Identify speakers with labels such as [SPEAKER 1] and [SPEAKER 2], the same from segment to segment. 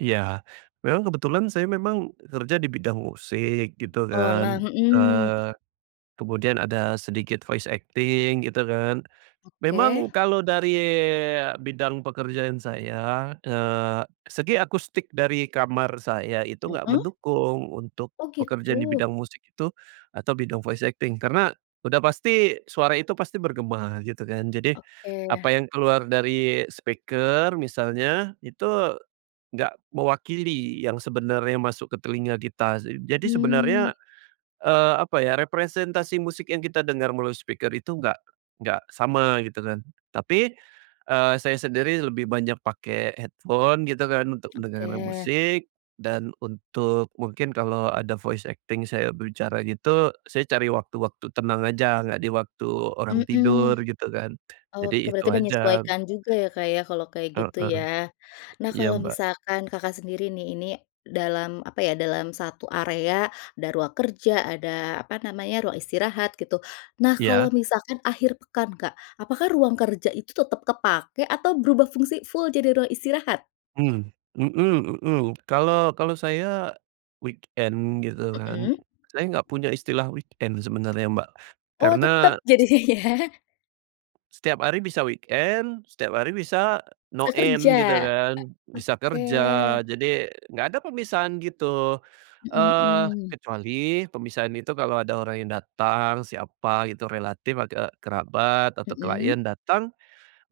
[SPEAKER 1] Iya. Memang kebetulan saya memang, eee, kerja di bidang musik gitu
[SPEAKER 2] Oh, nah,
[SPEAKER 1] kan,
[SPEAKER 2] mhm.
[SPEAKER 1] eee, kemudian ada sedikit voice acting gitu kan.
[SPEAKER 2] Oke.
[SPEAKER 1] Memang kalau dari bidang pekerjaan saya, eee, segi akustik dari kamar saya itu nggak
[SPEAKER 2] Mhm.
[SPEAKER 1] mendukung, untuk
[SPEAKER 2] Oh
[SPEAKER 1] pekerjaan di
[SPEAKER 2] gitu.
[SPEAKER 1] bidang musik itu atau bidang voice acting. Karena udah pasti suara itu pasti bergema gitu kan, jadi apa
[SPEAKER 2] Oke.
[SPEAKER 1] yang keluar dari speaker misalnya, itu nggak mewakili yang sebenarnya masuk ke telinga kita s eee, jadi sebenarnya,
[SPEAKER 2] Hmm.
[SPEAKER 1] eee, apa ya, representasi musik yang kita dengar melalui speaker itu nggak nggak sama gitu kan. Tapi, eee, saya sendiri lebih banyak pakai headphone gitu kan, untuk mendengarkan
[SPEAKER 2] Oke.
[SPEAKER 1] musik dan untuk mungkin kalau ada voice acting saya bicara gitu, saya cari waktu-waktu tenang aja, nggak di waktu orang
[SPEAKER 2] Mhm.
[SPEAKER 1] tidur gitu kan, jadi
[SPEAKER 2] Oke,
[SPEAKER 1] itu
[SPEAKER 2] berarti
[SPEAKER 1] aja.
[SPEAKER 2] menyesuaikan juga ya, Kak, ya, kalau kayak gitu ya.
[SPEAKER 1] Heeh.
[SPEAKER 2] Nah,
[SPEAKER 1] Iya,
[SPEAKER 2] kalau
[SPEAKER 1] Mbak.
[SPEAKER 2] misalkan Kakak sendiri nih, ini dalam apa ya, dalam satu area, ada ruang kerja, ada apa namanya, ruang istirahat gitu. Nah, kalau
[SPEAKER 1] Iya.
[SPEAKER 2] misalkan akhir pekan Kak, apakah ruang kerja itu tetap kepake atau berubah fungsi full, jadi ruang istirahat?
[SPEAKER 1] Mmm, mhm mhm. Kalau kalau saya weekend gitu kan,
[SPEAKER 2] Mhm.
[SPEAKER 1] saya nggak punya istilah weekend sebenarnya Mbak.
[SPEAKER 2] Oh, tetep
[SPEAKER 1] Karena s
[SPEAKER 2] jadinya ya.
[SPEAKER 1] Setiap hari bisa weekend, setiap hari, bisa no
[SPEAKER 2] Bisa kerja,
[SPEAKER 1] end gitu
[SPEAKER 2] e
[SPEAKER 1] kan. Bisa
[SPEAKER 2] oke.
[SPEAKER 1] kerja, jadi nggak ada pemisahan gitu,
[SPEAKER 2] Mhm
[SPEAKER 1] eee,
[SPEAKER 2] mhm.
[SPEAKER 1] kecuali pemisahan itu kalau ada orang yang datang, siapa gitu, relatif ati eee, kerabat atau klien
[SPEAKER 2] Mhm.
[SPEAKER 1] datang,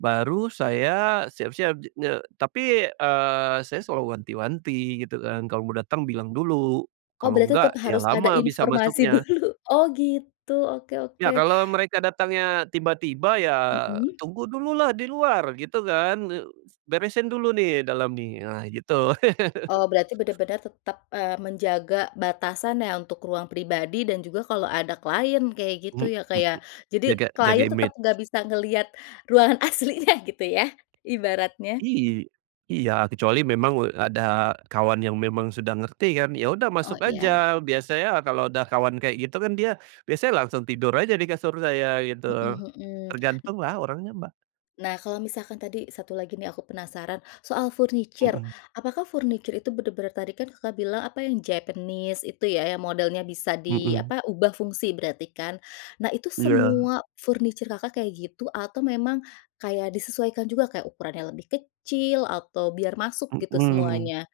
[SPEAKER 1] baru saya siap-siap jadinya. Tapi, eee, saya selalu wanti-wanti gitu kan, kalau mau datang bilang dulu,
[SPEAKER 2] Oh,
[SPEAKER 1] kalau
[SPEAKER 2] berarti
[SPEAKER 1] nggak,
[SPEAKER 2] tetap
[SPEAKER 1] ya
[SPEAKER 2] harus ada
[SPEAKER 1] lama bisa
[SPEAKER 2] informasi
[SPEAKER 1] masuknya.
[SPEAKER 2] dulu. Oh gitu, oke
[SPEAKER 1] Iya,
[SPEAKER 2] oke.
[SPEAKER 1] kalau mereka datangnya tiba-tiba ya,
[SPEAKER 2] Mhm.
[SPEAKER 1] "Tunggu dulu lah, di luar!" Gitu kan, ne "beresin dulu nih, dalam nih," ah, gitu.
[SPEAKER 2] Oh berarti bener bener tetap, eee, menjaga batasan ya, untuk ruang pribadi dan juga kalau ada client kayak gitu
[SPEAKER 1] Mhm.
[SPEAKER 2] ya, Kak, ya. Jadi
[SPEAKER 1] Jaga jaga
[SPEAKER 2] client tetap
[SPEAKER 1] image.
[SPEAKER 2] nggak bisa ngelihat ruangan aslinya gitu ya, ibaratnya.
[SPEAKER 1] Iy iya, kecuali memang, eee, ada kawan yang memang sudah ngerti kan, ya udah
[SPEAKER 2] Oh
[SPEAKER 1] masuk
[SPEAKER 2] iya.
[SPEAKER 1] aja. Biasanya kalau udah kawan kayak gitu, kan dia biasanya langsung tidur aja di kasur saya gitu.
[SPEAKER 2] Mhm mhm. N
[SPEAKER 1] Tergantung lah, orangnya Mbak.
[SPEAKER 2] Nah, kalau misalkan tadi satu lagi nih, aku penasaran soal furniture.
[SPEAKER 1] Mhm.
[SPEAKER 2] Apakah furniture itu bener-bener, tadi kan Kakak bilang apa, yang Japanese itu ya, yang modelnya bisa di
[SPEAKER 1] Mhm.
[SPEAKER 2] apa, ubah fungsi berarti kan. Nah, itu
[SPEAKER 1] Iya.
[SPEAKER 2] semua furniture Kakak kayak gitu atau memang kayak disesuaikan juga, kayak ukurannya lebih kecil atau biar masuk gitu,
[SPEAKER 1] Mhm.
[SPEAKER 2] semuanya?